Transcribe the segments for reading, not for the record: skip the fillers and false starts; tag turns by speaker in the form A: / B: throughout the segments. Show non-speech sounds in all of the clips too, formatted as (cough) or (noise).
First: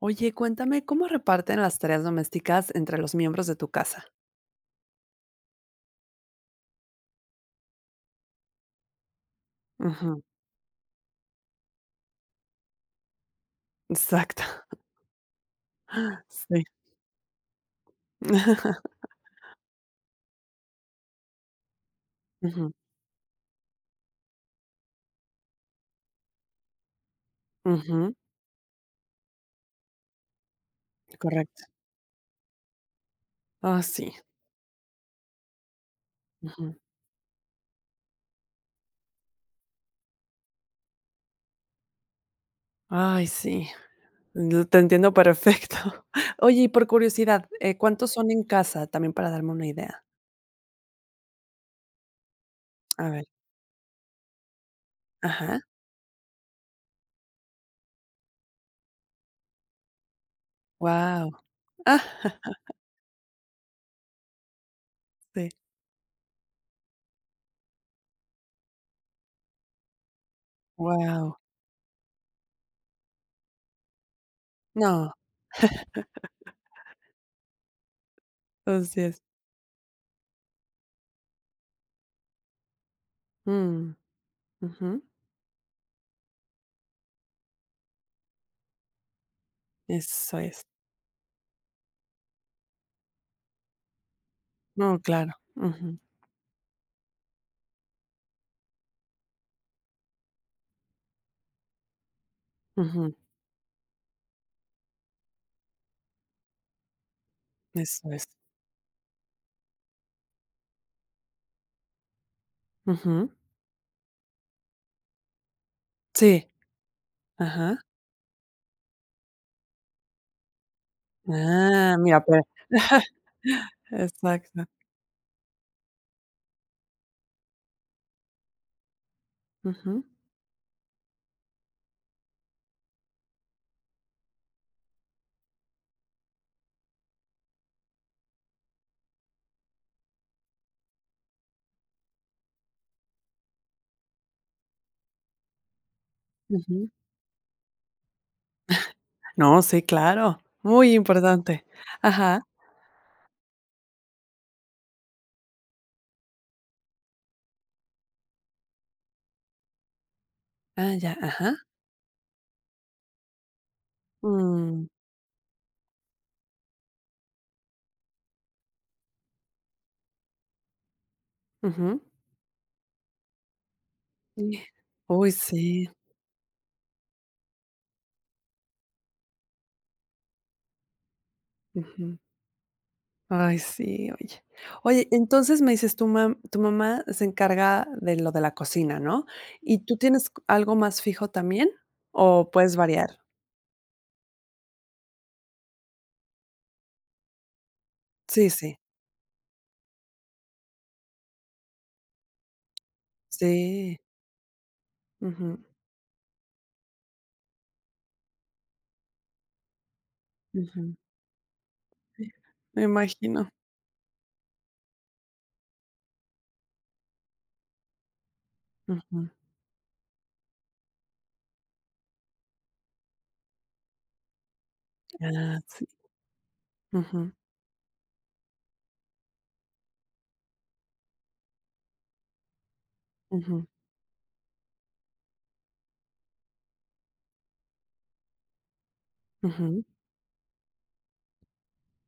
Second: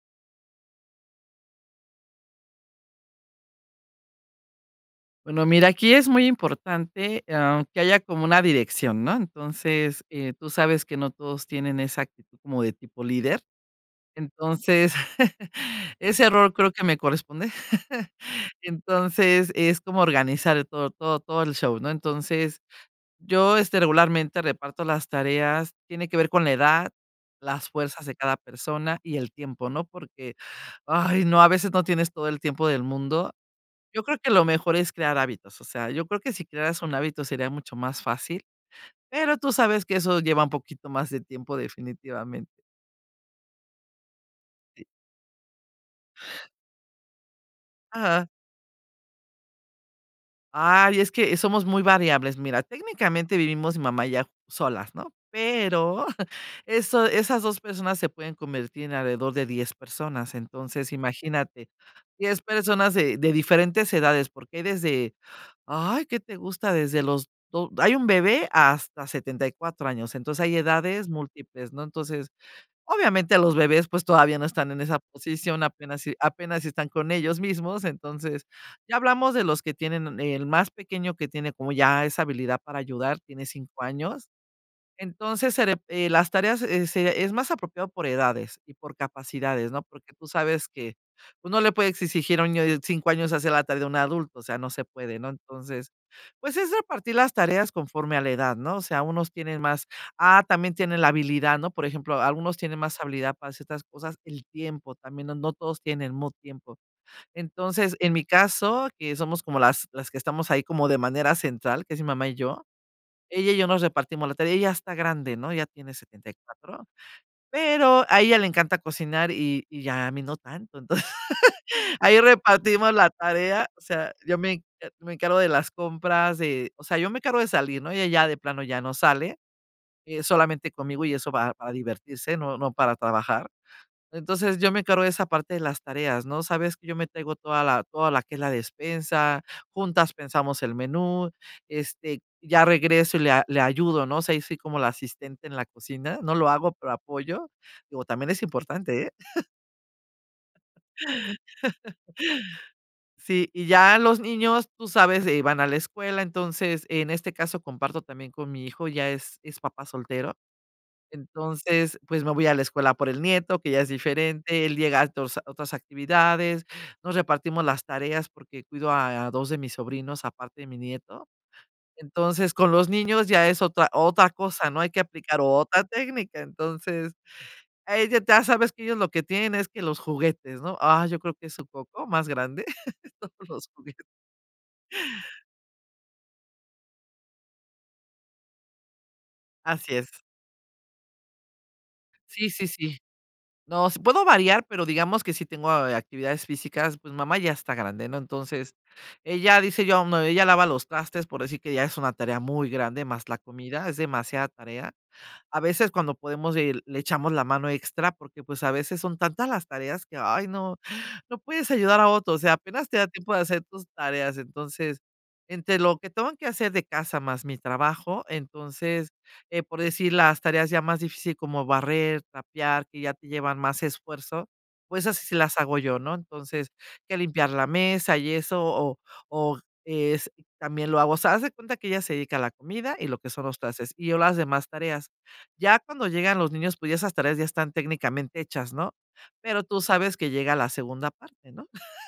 A: Oye, cuéntame, ¿cómo reparten las tareas domésticas entre los miembros de tu casa?
B: Bueno, mira, aquí es muy importante, que haya como una dirección, ¿no? Entonces,
A: Ujú,
B: tú sabes que no todos tienen esa actitud como de tipo líder.
A: exacto,
B: Entonces, (laughs) ese
A: (laughs)
B: error
A: sí.
B: creo que me corresponde. (laughs)
A: (laughs)
B: Entonces, es como organizar el todo el show, ¿no? Entonces,
A: Ujú,
B: yo, regularmente reparto las tareas, tiene que ver con la edad, las fuerzas de
A: ujú,
B: cada persona y el tiempo, ¿no? Porque, ay, no, a
A: correcto.
B: veces no tienes todo el tiempo del mundo.
A: Ah,
B: Yo
A: sí.
B: creo que lo mejor es crear hábitos, o sea, yo creo que si
A: Ujú.
B: crearas un hábito sería mucho más fácil, pero tú sabes que eso lleva un poquito más de tiempo definitivamente.
A: Ay, sí, lo te entiendo perfecto. (laughs) Oye, y por curiosidad, ¿cuántos
B: Ajá.
A: son en casa? También para darme una idea.
B: Ay, es que somos muy variables. Mira,
A: A ver.
B: técnicamente vivimos mi mamá y yo solas, ¿no?
A: Ajá.
B: Pero (laughs) eso esas 2 personas se pueden convertir en alrededor de 10 personas. Entonces,
A: Wow.
B: imagínate, 10
A: (laughs)
B: personas de diferentes edades, porque hay desde.
A: Sí,
B: Ay, ¿qué te gusta? Desde los do hay un bebé hasta 74 años, entonces hay edades
A: wow.
B: múltiples, ¿no? Entonces, obviamente los bebés, pues, todavía no están en esa
A: No,
B: posición, apenas si están con ellos mismos, entonces, ya
A: así es.
B: hablamos de los que tienen el más pequeño que tiene como ya esa habilidad para ayudar, tiene cinco
A: Mm,
B: años.
A: ujú,
B: Entonces, se re las tareas, se es más apropiado por edades y por capacidades, ¿no? Porque tú
A: eso es.
B: sabes que, uno le puede exigir a un niño de 5 años hacer la tarea de un adulto, o sea, no se
A: No,
B: puede, ¿no?
A: claro.
B: Entonces,
A: Ujú,
B: pues, es repartir las tareas conforme a la edad, ¿no? O sea, unos tienen también tienen la habilidad, ¿no? Por ejemplo, algunos tienen más
A: ujú,
B: habilidad para ciertas cosas, el tiempo también, no todos tienen el mismo tiempo. Entonces,
A: eso
B: en
A: es.
B: mi caso, que somos como las que estamos ahí como de manera central, que es mi mamá y yo,
A: Ujú,
B: ella y yo nos repartimos la tarea, ella está grande, ¿no? Ya tiene setenta y
A: sí,
B: cuatro
A: ajá.
B: pero a ella le encanta cocinar y ya a mí no tanto. Entonces,
A: Ah,
B: (laughs) ahí
A: mira, pero
B: repartimos la
A: (laughs)
B: tarea, o sea, yo me
A: exacto.
B: me encargo de las compras, de o sea, yo me encargo de salir, ¿no? Ella ya de plano ya no sale,
A: Ujú,
B: solamente conmigo y eso va para divertirse, no para trabajar. Entonces, yo me encargo de esa parte de las tareas, ¿no? Sabes que yo me traigo toda la que es la despensa, juntas pensamos el menú, ya regreso y le ayudo, ¿no? O sea, ahí soy como la asistente en la cocina, no lo hago,
A: ujú.
B: pero apoyo. Digo, también es importante, ¿eh?
A: No, sí, claro, muy importante. Ajá.
B: Sí, y ya los niños, tú sabes, van a la escuela, entonces, en este caso, comparto también con mi hijo, ya es papá soltero.
A: Ah, ya, ajá.
B: Entonces, pues, me voy a la escuela por el nieto, que ya es diferente, él
A: Mm,
B: llega a otros a otras actividades, nos repartimos las tareas porque cuido a 2 de mis sobrinos, aparte de mi nieto.
A: ujú.
B: Entonces, con los niños ya es otra
A: Y-
B: cosa, ¿no? Hay que
A: Uy,
B: aplicar otra
A: sí.
B: técnica. Entonces, ahí ya sabes que ellos lo que tienen es que los juguetes, ¿no? Ah, yo creo que es su coco
A: Ujú.
B: más grande, (laughs) todos
A: Ay,
B: los juguetes.
A: sí, oye. Oye, entonces me dices tu mamá se encarga de lo de la cocina, ¿no? ¿Y
B: Así
A: tú
B: es.
A: tienes algo más fijo también
B: Sí,
A: o
B: sí,
A: puedes
B: sí.
A: variar?
B: No, sí puedo variar, pero digamos que sí tengo, actividades físicas, pues, mamá ya está grande, ¿no?
A: Sí,
B: Entonces,
A: sí.
B: ella dice yo, no, ella lava los trastes, por decir que ya es una tarea muy grande, más la comida, es
A: Sí.
B: demasiada tarea.
A: Ujú,
B: A veces cuando podemos, le echamos la mano extra, porque, pues, a veces son tantas las tareas que, ay, no,
A: ujú.
B: no puedes ayudar a otro, o sea,
A: Me
B: apenas te da tiempo de
A: imagino.
B: hacer tus tareas. Entonces, entre lo que tengo que hacer de casa más mi trabajo, entonces,
A: Ujú.
B: por decir, las tareas ya más difíciles como barrer, trapear, que ya te llevan más esfuerzo, pues, así sí las
A: Ah,
B: hago
A: sí.
B: yo, ¿no? Entonces, que
A: Ujú.
B: limpiar la mesa y eso, o es también lo hago. O sea, haz de cuenta que ella se dedica a la comida y lo que son los
A: Ujú,
B: trastes, y yo las demás tareas. Ya cuando llegan los niños, pues, ya esas tareas ya están técnicamente hechas, ¿no? Pero tú
A: ujú.
B: sabes que llega la segunda parte, ¿no? (laughs)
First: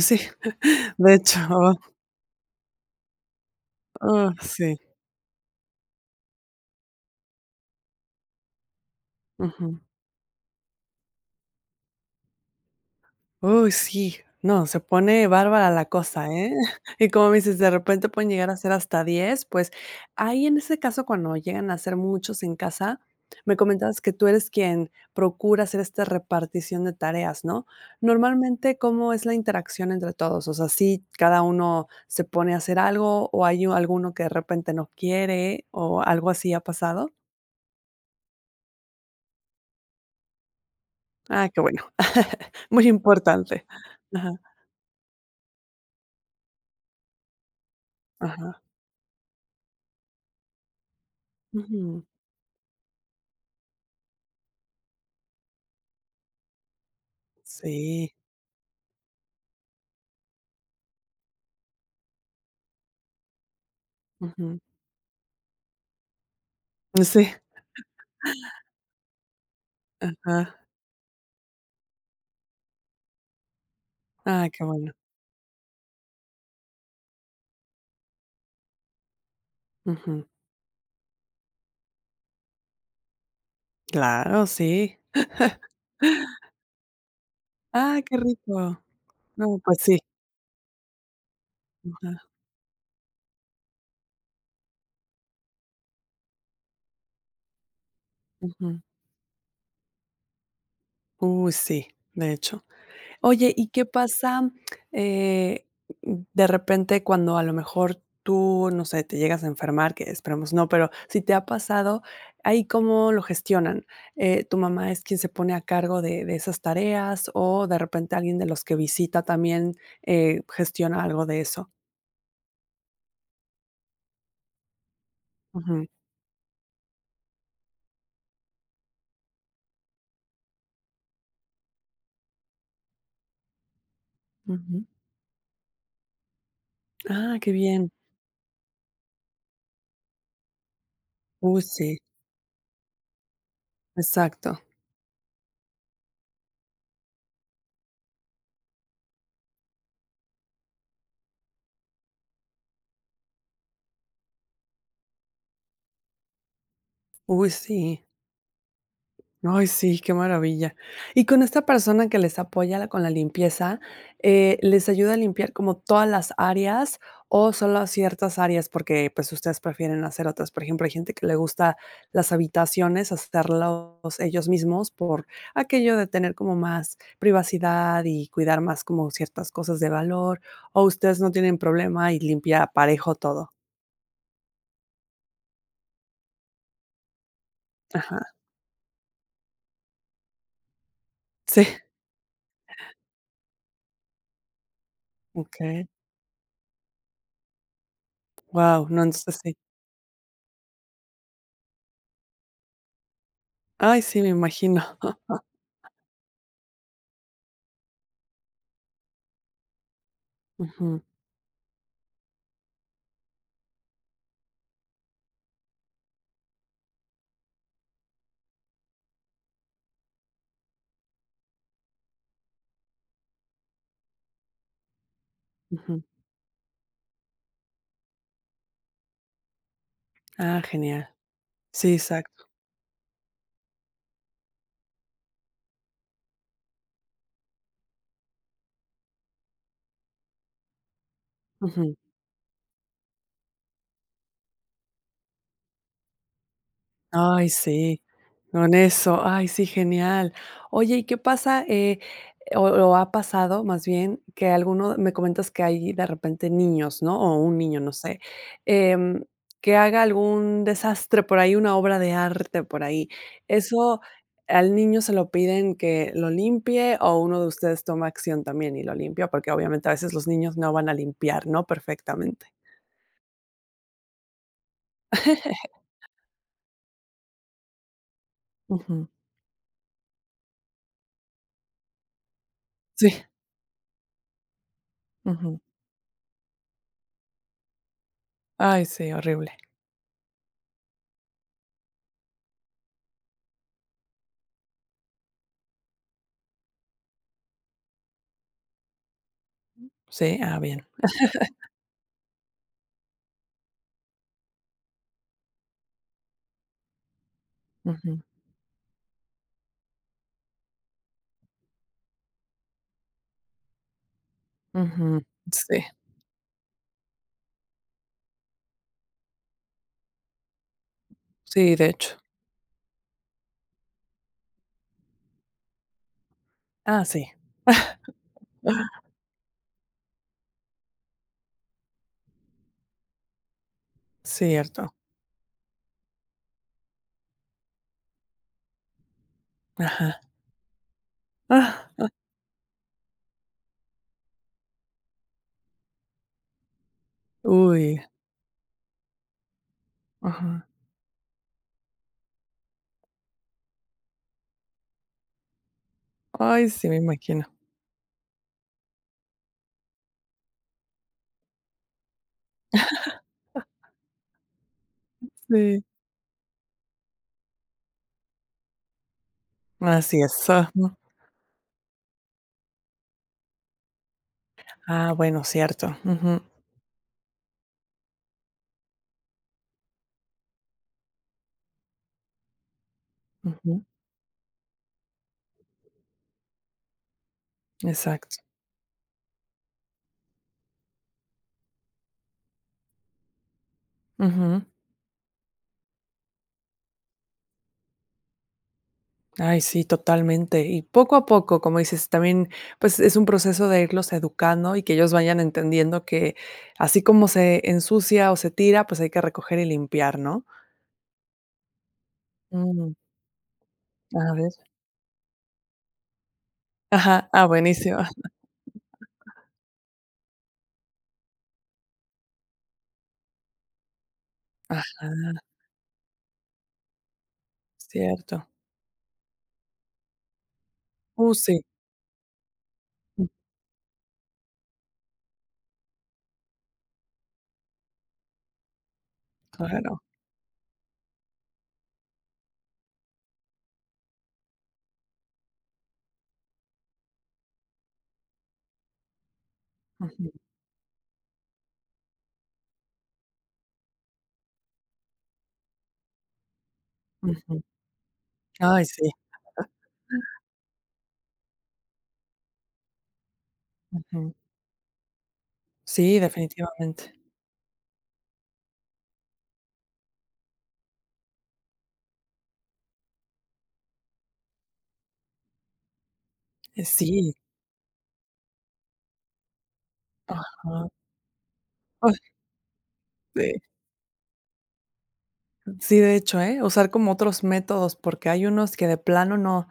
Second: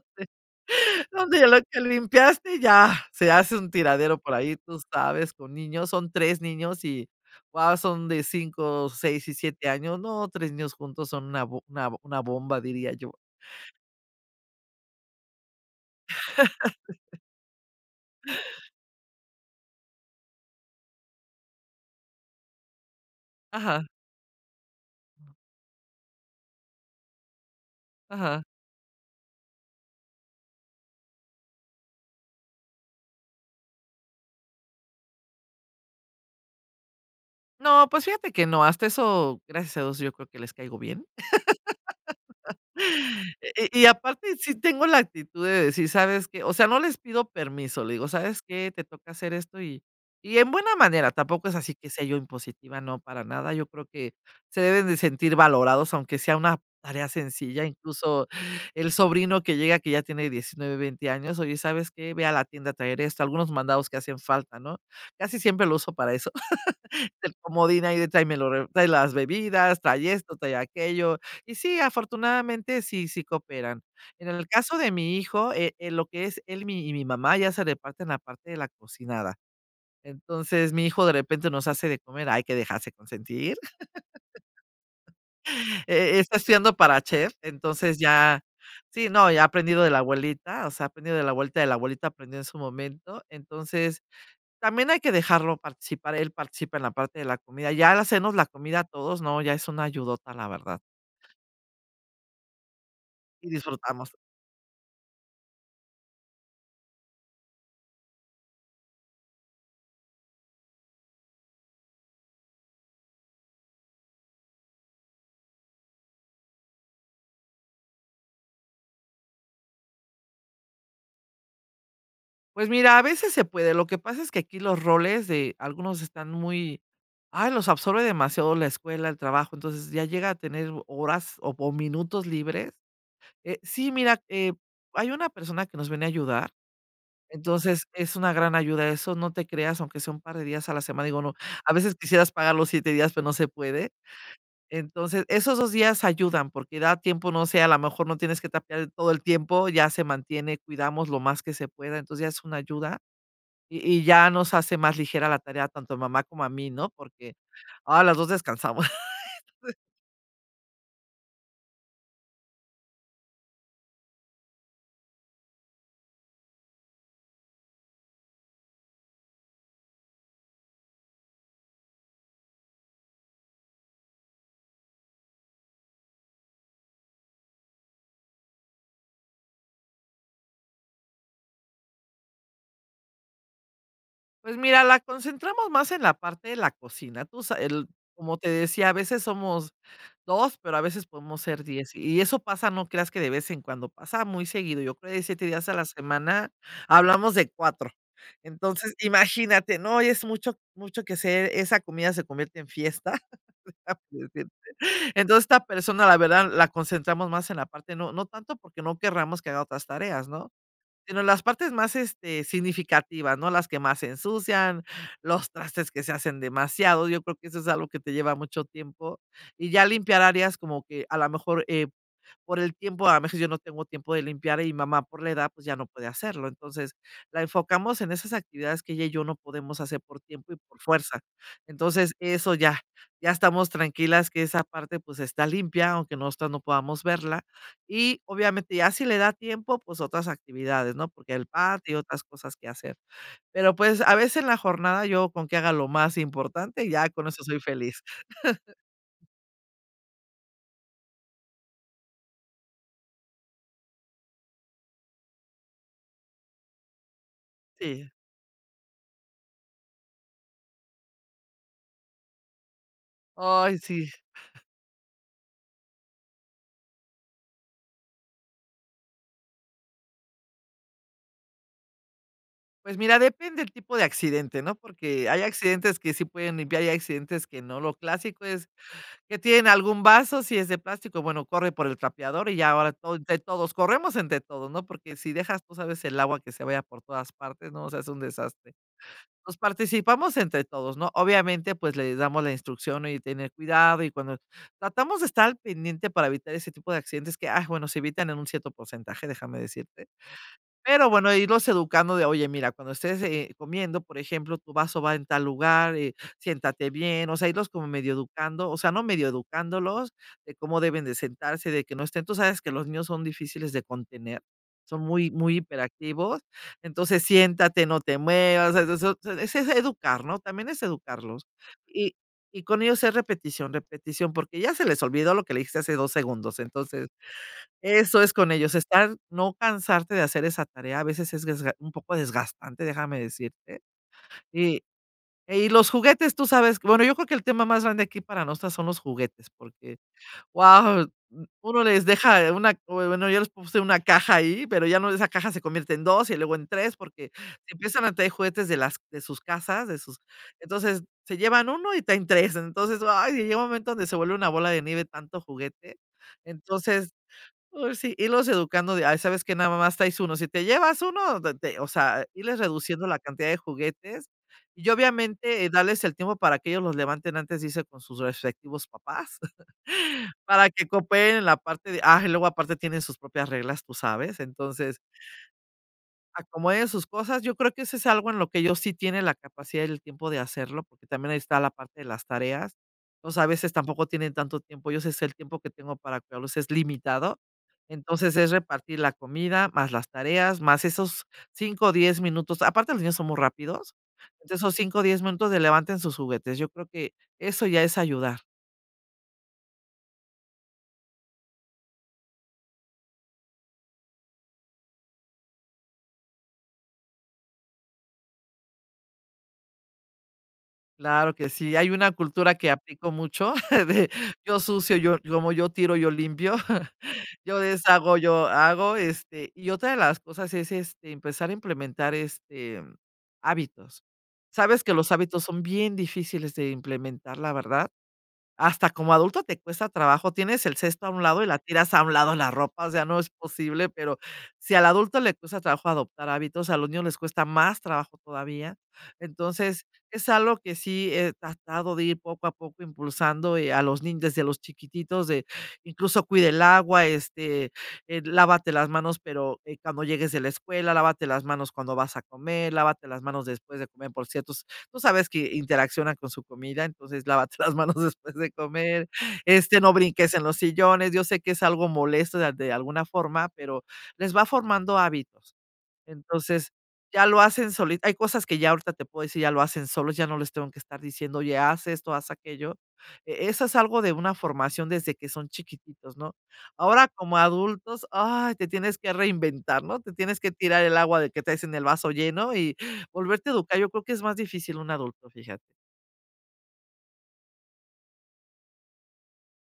A: Sí, (laughs) de
B: Donde ya lo
A: hecho,
B: que limpiaste ya se hace un tiradero
A: oh,
B: por ahí,
A: sí,
B: tú sabes, con niños, son 3 niños y, wow, son de cinco seis y siete
A: ujú.
B: años. No, 3 niños juntos son una bomba, diría yo.
A: Uy, sí, no, se pone bárbara la cosa, ¿eh? (laughs) Y como me dices, de repente pueden llegar a ser hasta 10, pues, ahí en ese caso, cuando llegan a ser muchos en casa, me
B: Ajá,
A: comentabas que tú eres quien procura hacer esta repartición de tareas, ¿no?
B: ajá.
A: Normalmente, ¿cómo es la interacción entre todos? O sea, ¿si cada uno se pone a hacer algo, o hay alguno que de repente no quiere, o algo así ha pasado?
B: No, pues, fíjate que no, hasta eso, gracias a Dios, yo creo que les caigo bien.
A: Ah, qué bueno. (laughs) Muy importante.
B: Y aparte,
A: Ajá,
B: sí tengo la actitud de decir, ¿sabes qué? O sea, no les pido permiso, le digo: "¿Sabes
A: ajá.
B: qué? Te toca hacer esto", y en buena manera, tampoco es así que sea
A: Ujú.
B: yo impositiva, no, para nada. Yo creo que se deben de sentir valorados, aunque sea una tarea sencilla,
A: Sí.
B: incluso el sobrino que llega, que ya tiene 19, 20 años: "Oye, ¿sabes qué? Ve a la tienda a traer esto", algunos mandados que hacen falta,
A: Ujú.
B: ¿no? Casi siempre lo uso para eso.
A: Sí,
B: El comodín ahí de tráeme lo re trae las bebidas, trae esto, trae
A: ajá.
B: aquello. Y sí, afortunadamente sí, sí cooperan. En el
A: Ah, qué
B: caso de
A: bueno.
B: mi hijo, lo que es él, mi mamá ya se reparten la parte de la cocinada.
A: Ujú.
B: Entonces, mi hijo de repente nos hace de comer, hay que dejarse consentir. (laughs)
A: Claro, sí.
B: Está estudiando para chef, entonces
A: Ah, qué
B: ya
A: rico.
B: sí, no, ya ha
A: No, pues
B: aprendido de la
A: sí.
B: abuelita, o sea, ha aprendido de la vuelta de la abuelita
A: Ajá,
B: aprendió en su momento. Entonces, también hay que dejarlo participar, él participa en la parte de la comida. Ya al hacernos la comida
A: ujú.
B: a todos, no, ya es una ayudota, la verdad,
A: Uy, sí, de hecho.
B: y
A: Oye, ¿y qué
B: disfrutamos.
A: pasa, eh, de repente cuando a lo mejor tú, no sé, te llegas a enfermar? Que esperemos no, pero si te ha pasado, ¿ahí cómo lo gestionan? ¿Tu mamá es quien se pone a cargo de esas tareas o de repente alguien de los que visita también, gestiona algo de eso?
B: Pues mira, a veces se puede, lo que pasa es que aquí los roles de
A: Ujú,
B: algunos están muy, ay, los absorbe demasiado la escuela, el trabajo, entonces ya llega a tener horas o minutos libres. Sí, mira,
A: ujú.
B: hay una persona que nos viene a ayudar,
A: Ah, qué
B: entonces
A: bien.
B: es una gran ayuda eso, no te creas, aunque sea un par de días a la semana, digo, no,
A: Uy,
B: a veces
A: sí,
B: quisieras pagar los 7 días, pero no se puede.
A: exacto.
B: Entonces, esos 2 días ayudan, porque da tiempo, no sé, a lo mejor no tienes que trapear todo el tiempo, ya se mantiene, cuidamos lo más que se pueda, entonces ya es una ayuda y ya nos hace más ligera la tarea tanto a mamá como a mí, ¿no? Porque,
A: Uy,
B: ahora
A: sí.
B: las 2 descansamos. (laughs)
A: Ay, sí, qué maravilla. Y con esta persona que les apoya la con la limpieza, ¿les ayuda a limpiar como todas las áreas o solo ciertas áreas? Porque, pues, ustedes prefieren hacer otras. Por ejemplo, hay gente que le gusta las habitaciones, hacerlos ellos mismos por aquello de tener como más privacidad y cuidar más como ciertas cosas de valor, o ustedes no tienen problema y limpia parejo todo.
B: Pues mira, la concentramos más en la parte de la cocina, tú sa el
A: Ajá.
B: como te decía, a veces somos 2, pero a veces podemos ser
A: Sí,
B: 10 y eso pasa, no creas que de vez en cuando, pasa muy seguido, yo creo de 7 días a la
A: okey.
B: semana, hablamos de 4.
A: Wow,
B: Entonces,
A: no, entonces sí.
B: imagínate, no, y es mucho mucho que se esa comida se convierte en fiesta, (laughs) por
A: Ay, sí, me
B: decir.
A: imagino.
B: Entonces, esta persona, la verdad, la concentramos más en la parte, no tanto porque no querramos que haga otras tareas, ¿no?
A: Ujú,
B: Sino las partes más, este, significativas, ¿no? Las que más se ensucian, los trastes que se hacen demasiado. Yo creo que eso es algo que te lleva mucho tiempo. Y ya limpiar áreas como que a lo mejor, por el tiempo, a veces yo no tengo tiempo de limpiar y mi mamá por la edad, pues ya no
A: ujú.
B: puede hacerlo. Entonces, la enfocamos en esas actividades que ella y yo no podemos hacer por tiempo y
A: Ah,
B: por
A: genial.
B: fuerza.
A: Sí,
B: Entonces,
A: exacto.
B: eso ya, ya estamos tranquilas que esa parte pues está limpia, aunque nosotras no podamos verla. Y obviamente ya si le da tiempo, pues otras actividades, ¿no? Porque el patio y
A: Ujú.
B: otras cosas que hacer. Pero pues a veces en la jornada yo con que haga lo más importante, ya con eso
A: Ay,
B: soy feliz.
A: sí, con eso. Ay, sí, genial. Oye, ¿y qué pasa? O ha pasado más bien que alguno me comentas que hay de repente niños, ¿no? O un niño, no
B: Sí.
A: sé, em, que haga algún desastre por ahí, una obra de arte por ahí.
B: Ay,
A: ¿Eso
B: sí.
A: al niño se lo piden que lo limpie o uno de ustedes toma acción también y lo limpia? Porque obviamente a veces los niños no van a limpiar, ¿no? Perfectamente.
B: Pues mira, depende el tipo de accidente, ¿no? Porque hay
A: (laughs)
B: accidentes que sí pueden limpiar y hay accidentes que no. Lo clásico es
A: Ujú.
B: que tienen algún vaso, si es de plástico, bueno, corre por el trapeador y ya ahora todo,
A: Sí.
B: entre todos, corremos entre todos, ¿no? Porque si
A: Ujú.
B: dejas, tú sabes, el agua que se vaya por todas partes, ¿no? O sea, es un desastre.
A: Ay, sí, horrible.
B: Nos participamos entre todos, ¿no? Obviamente, pues le damos la instrucción y tener cuidado y cuando tratamos de estar al pendiente para evitar ese tipo de accidentes que, bueno, se evitan en un cierto porcentaje, déjame decirte.
A: Sí, ah, bien.
B: Pero bueno, irlos educando de, oye, mira, cuando estés, comiendo, por ejemplo, tu vaso va en tal lugar, siéntate bien, o sea, irlos como medio
A: Ujú,
B: educando, o sea, no medio educándolos de cómo deben de sentarse, de que no estén. Tú sabes que los niños son difíciles de contener, son
A: ujú.
B: muy, muy
A: Sí,
B: hiperactivos. Entonces, siéntate, no te muevas, es eso es educar, ¿no? También es educarlos.
A: sí, de
B: Y
A: hecho.
B: y con ellos es repetición, repetición, porque ya se les olvidó lo que le dijiste hace 2 segundos.
A: Ah,
B: Entonces
A: sí.
B: eso es con ellos,
A: Ah,
B: estar no cansarte de hacer esa tarea, a veces es desga un poco desgastante, déjame decirte. Y
A: cierto.
B: y los juguetes, tú sabes bueno, yo creo que el tema más grande aquí para nosotras son los juguetes, porque,
A: Ajá.
B: wow,
A: Ah,
B: uno les
A: ah.
B: deja una bueno, yo les puse una caja ahí, pero ya no esa caja se convierte en 2 y luego en 3 porque se
A: Uy,
B: empiezan a traer juguetes de sus casas, de sus
A: ajá.
B: entonces, se llevan uno y traen 3. Entonces, ay, llega un momento donde se vuelve una bola de nieve tanto juguete.
A: Ay, sí, me
B: Entonces,
A: imagino.
B: uy, sí, irlos educando de: "Ay, ¿sabes que nada más traes uno? Si te llevas uno te", o sea, irles reduciendo la cantidad de juguetes y obviamente,
A: Sí.
B: darles el tiempo para que ellos los levanten antes dice con sus respectivos papás.
A: Así
B: (laughs)
A: es,
B: Para
A: ajá.
B: que cooperen en la parte de ah, y luego aparte tienen sus propias reglas, tú sabes, entonces
A: Ah, bueno, cierto. Ujú,
B: acomode sus cosas. Yo creo que eso es algo en lo que ellos sí tienen la capacidad y el tiempo de hacerlo, porque también ahí está la parte de las tareas. Entonces, a veces
A: ujú,
B: tampoco tienen tanto tiempo. Yo sé el tiempo que tengo para cuidarlos es limitado. Entonces,
A: exacto.
B: es repartir la comida, más las tareas, más esos 5 o 10 minutos. Aparte, los niños son muy rápidos. Entonces,
A: Ujú.
B: esos 5 o 10 minutos de levanten sus juguetes. Yo creo que eso ya es ayudar.
A: Ay, sí, totalmente. Y poco a poco, como dices, también, pues, es un proceso de irlos educando y que ellos vayan entendiendo que así como se ensucia o se tira, pues, hay que recoger y limpiar, ¿no?
B: Claro que sí, hay una cultura que
A: Mm,
B: aplico mucho (laughs) de
A: a ver.
B: yo sucio, yo como yo tiro, yo limpio, (laughs)
A: Ajá, ah,
B: yo
A: buenísimo.
B: deshago, yo hago, y otra de las cosas es, empezar a implementar, hábitos. Sabes que los
A: Ajá,
B: hábitos son bien difíciles de implementar, la verdad.
A: cierto.
B: Hasta como adulto te cuesta trabajo, tienes el cesto a un lado y la
A: Sí,
B: tiras a un lado la ropa, o sea, no
A: mm,
B: es posible, pero si al adulto le cuesta trabajo adoptar hábitos, a los niños les cuesta más trabajo todavía. Entonces,
A: claro.
B: es algo que sí he tratado de ir poco a poco impulsando, a los niños desde los chiquititos de incluso cuide el agua, lávate las manos, pero, cuando
A: Ujú,
B: llegues de la escuela, lávate las manos cuando vas a comer, lávate las manos después de comer por ciertos. Tú sabes que interacciona con su comida, entonces lávate
A: ujú.
B: las manos (laughs) después de
A: Ay,
B: comer,
A: sí,
B: no brinques en los sillones. Yo sé que es algo molesto de alguna forma, pero les
A: ujú.
B: va formando hábitos.
A: Sí,
B: Entonces,
A: definitivamente.
B: ya lo hacen soli hay cosas que ya ahorita te puedo decir, ya lo hacen solos, ya no les tengo que estar diciendo: "Oye, haz esto, haz aquello". Eso es algo de una formación desde que son chiquititos, ¿no? Ahora,
A: Sí,
B: como adultos, ay, te tienes que reinventar, ¿no? Te tienes que tirar
A: ajá.
B: el agua de que traes en el vaso
A: Ay,
B: lleno y volverte a
A: sí.
B: educar. Yo creo que es más difícil un adulto, fíjate.
A: Sí, de hecho, ¿eh? Usar como otros métodos, porque hay unos que de plano no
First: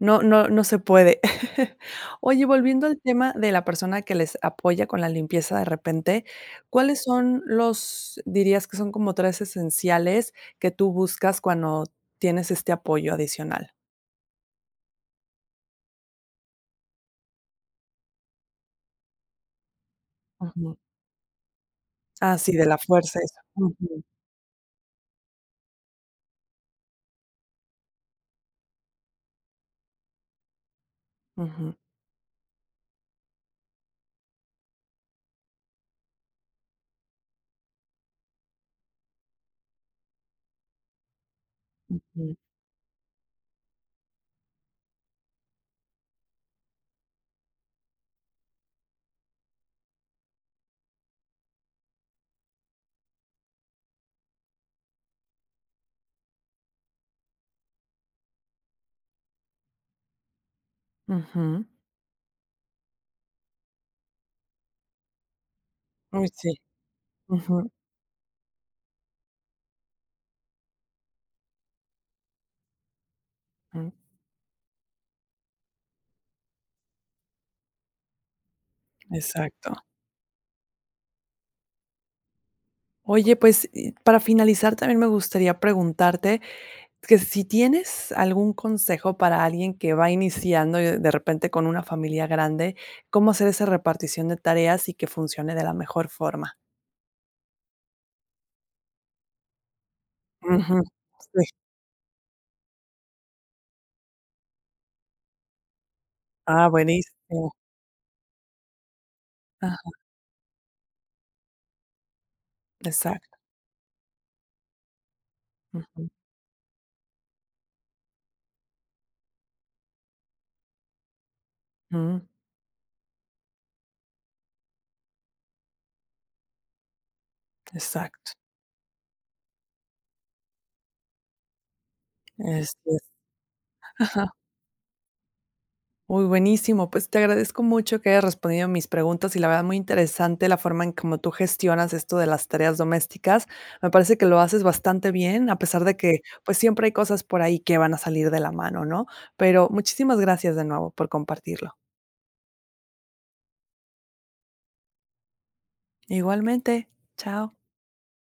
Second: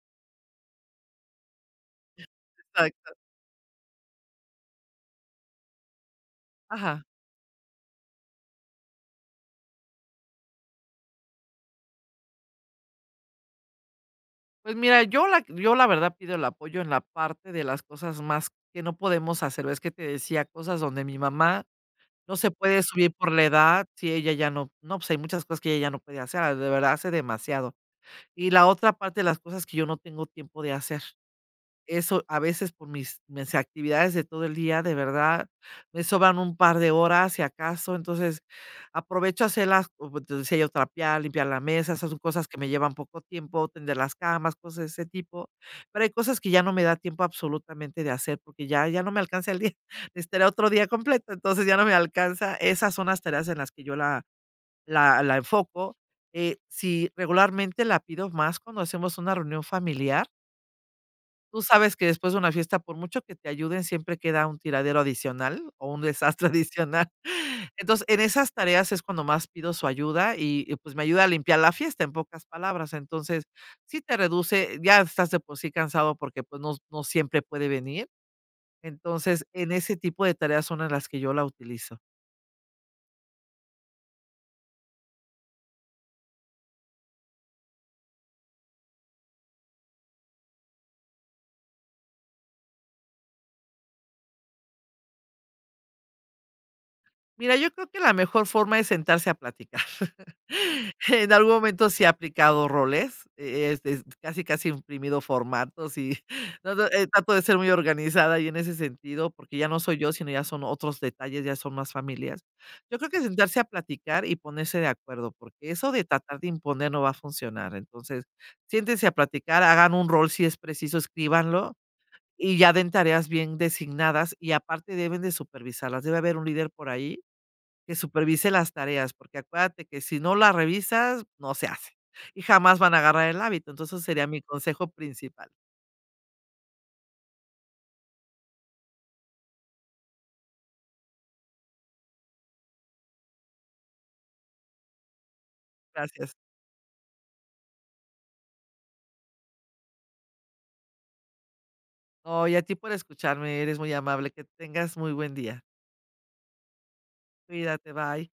A: no se puede. (laughs) Oye, volviendo al
B: Exacto.
A: tema de la persona que les apoya con la limpieza de repente,
B: Ajá.
A: ¿cuáles son los dirías que son como 3 esenciales que tú buscas cuando tienes este apoyo adicional?
B: Pues mira, yo la verdad pido el apoyo en la parte de las cosas más que no podemos hacer. Ves que te decía
A: Ujú.
B: cosas donde mi mamá no
A: Ah,
B: se
A: sí, de la
B: puede subir
A: fuerza,
B: por
A: eso.
B: la edad,
A: Ujú,
B: si ella ya no, pues, hay muchas cosas que ella ya no puede hacer, de verdad hace demasiado. Y la otra parte de las cosas que yo no tengo tiempo de hacer.
A: ujú,
B: Eso a veces por mis actividades de todo el día, de verdad, me sobran un par de horas, si acaso. Entonces, aprovecho a hacerlas, como te decía yo, trapear, limpiar la mesa, esas son
A: ujú,
B: cosas que me llevan poco tiempo, tender las camas, cosas de ese tipo. Pero hay cosas que ya no me da tiempo absolutamente de hacer, porque ya no me alcanza el día, (laughs) necesitaré otro día completo, entonces ya no me alcanza. Esas son las tareas en las que yo la enfoco. Si regularmente la pido más cuando hacemos una reunión familiar. Tú
A: ujú.
B: sabes que después de una fiesta, por mucho que te ayuden, siempre queda un tiradero adicional o un
A: Uy,
B: desastre (laughs)
A: sí.
B: adicional.
A: Ujú,
B: Entonces, en esas tareas es cuando más pido su ayuda pues me ayuda a limpiar la fiesta, en pocas palabras. Entonces,
A: mm,
B: sí te reduce, ya estás de por sí cansado porque pues no, no siempre puede venir. Entonces, en
A: exacto.
B: ese tipo de tareas son en las que yo la utilizo.
A: Oye, pues, y para finalizar, también me gustaría preguntarte que si tienes algún consejo para alguien que va iniciando y de repente con una familia grande, ¿cómo hacer esa repartición de tareas y que funcione de la mejor forma?
B: Mira, yo creo que la mejor forma es sentarse a platicar. (laughs)
A: Ujú,
B: En
A: sí.
B: algún momento sí he aplicado roles, casi, casi imprimido formatos y (laughs)
A: Ah,
B: no, no, trato de
A: buenísimo.
B: ser muy organizada y en ese sentido, porque ya no
A: Ajá,
B: soy yo, sino ya son otros detalles, ya son más familias. Yo creo que
A: exacto.
B: sentarse a platicar y ponerse de acuerdo, porque eso de
A: Ujú,
B: tratar de imponer no va a funcionar. Entonces, siéntense a platicar, hagan un rol si es preciso, escríbanlo
A: mm,
B: y ya den tareas bien designadas y aparte deben de supervisarlas. Debe haber un líder por ahí que
A: exacto.
B: supervise las tareas, porque acuérdate que si no las revisas, no se hace, y
A: Así
B: jamás van a
A: es.
B: agarrar el hábito. Entonces, sería mi consejo principal.
A: Uy, buenísimo. Pues, te agradezco mucho que hayas respondido mis preguntas y la verdad muy interesante la forma en cómo tú gestionas esto de las tareas domésticas. Me parece que lo haces bastante bien, a pesar de que,
B: Gracias.
A: pues, siempre hay cosas por ahí que van a salir de la mano, ¿no? Pero muchísimas gracias de nuevo por compartirlo.
B: No, y a ti por escucharme, eres muy amable. Que tengas muy buen día.
A: Igualmente. Chao.
B: Cuídate, bye.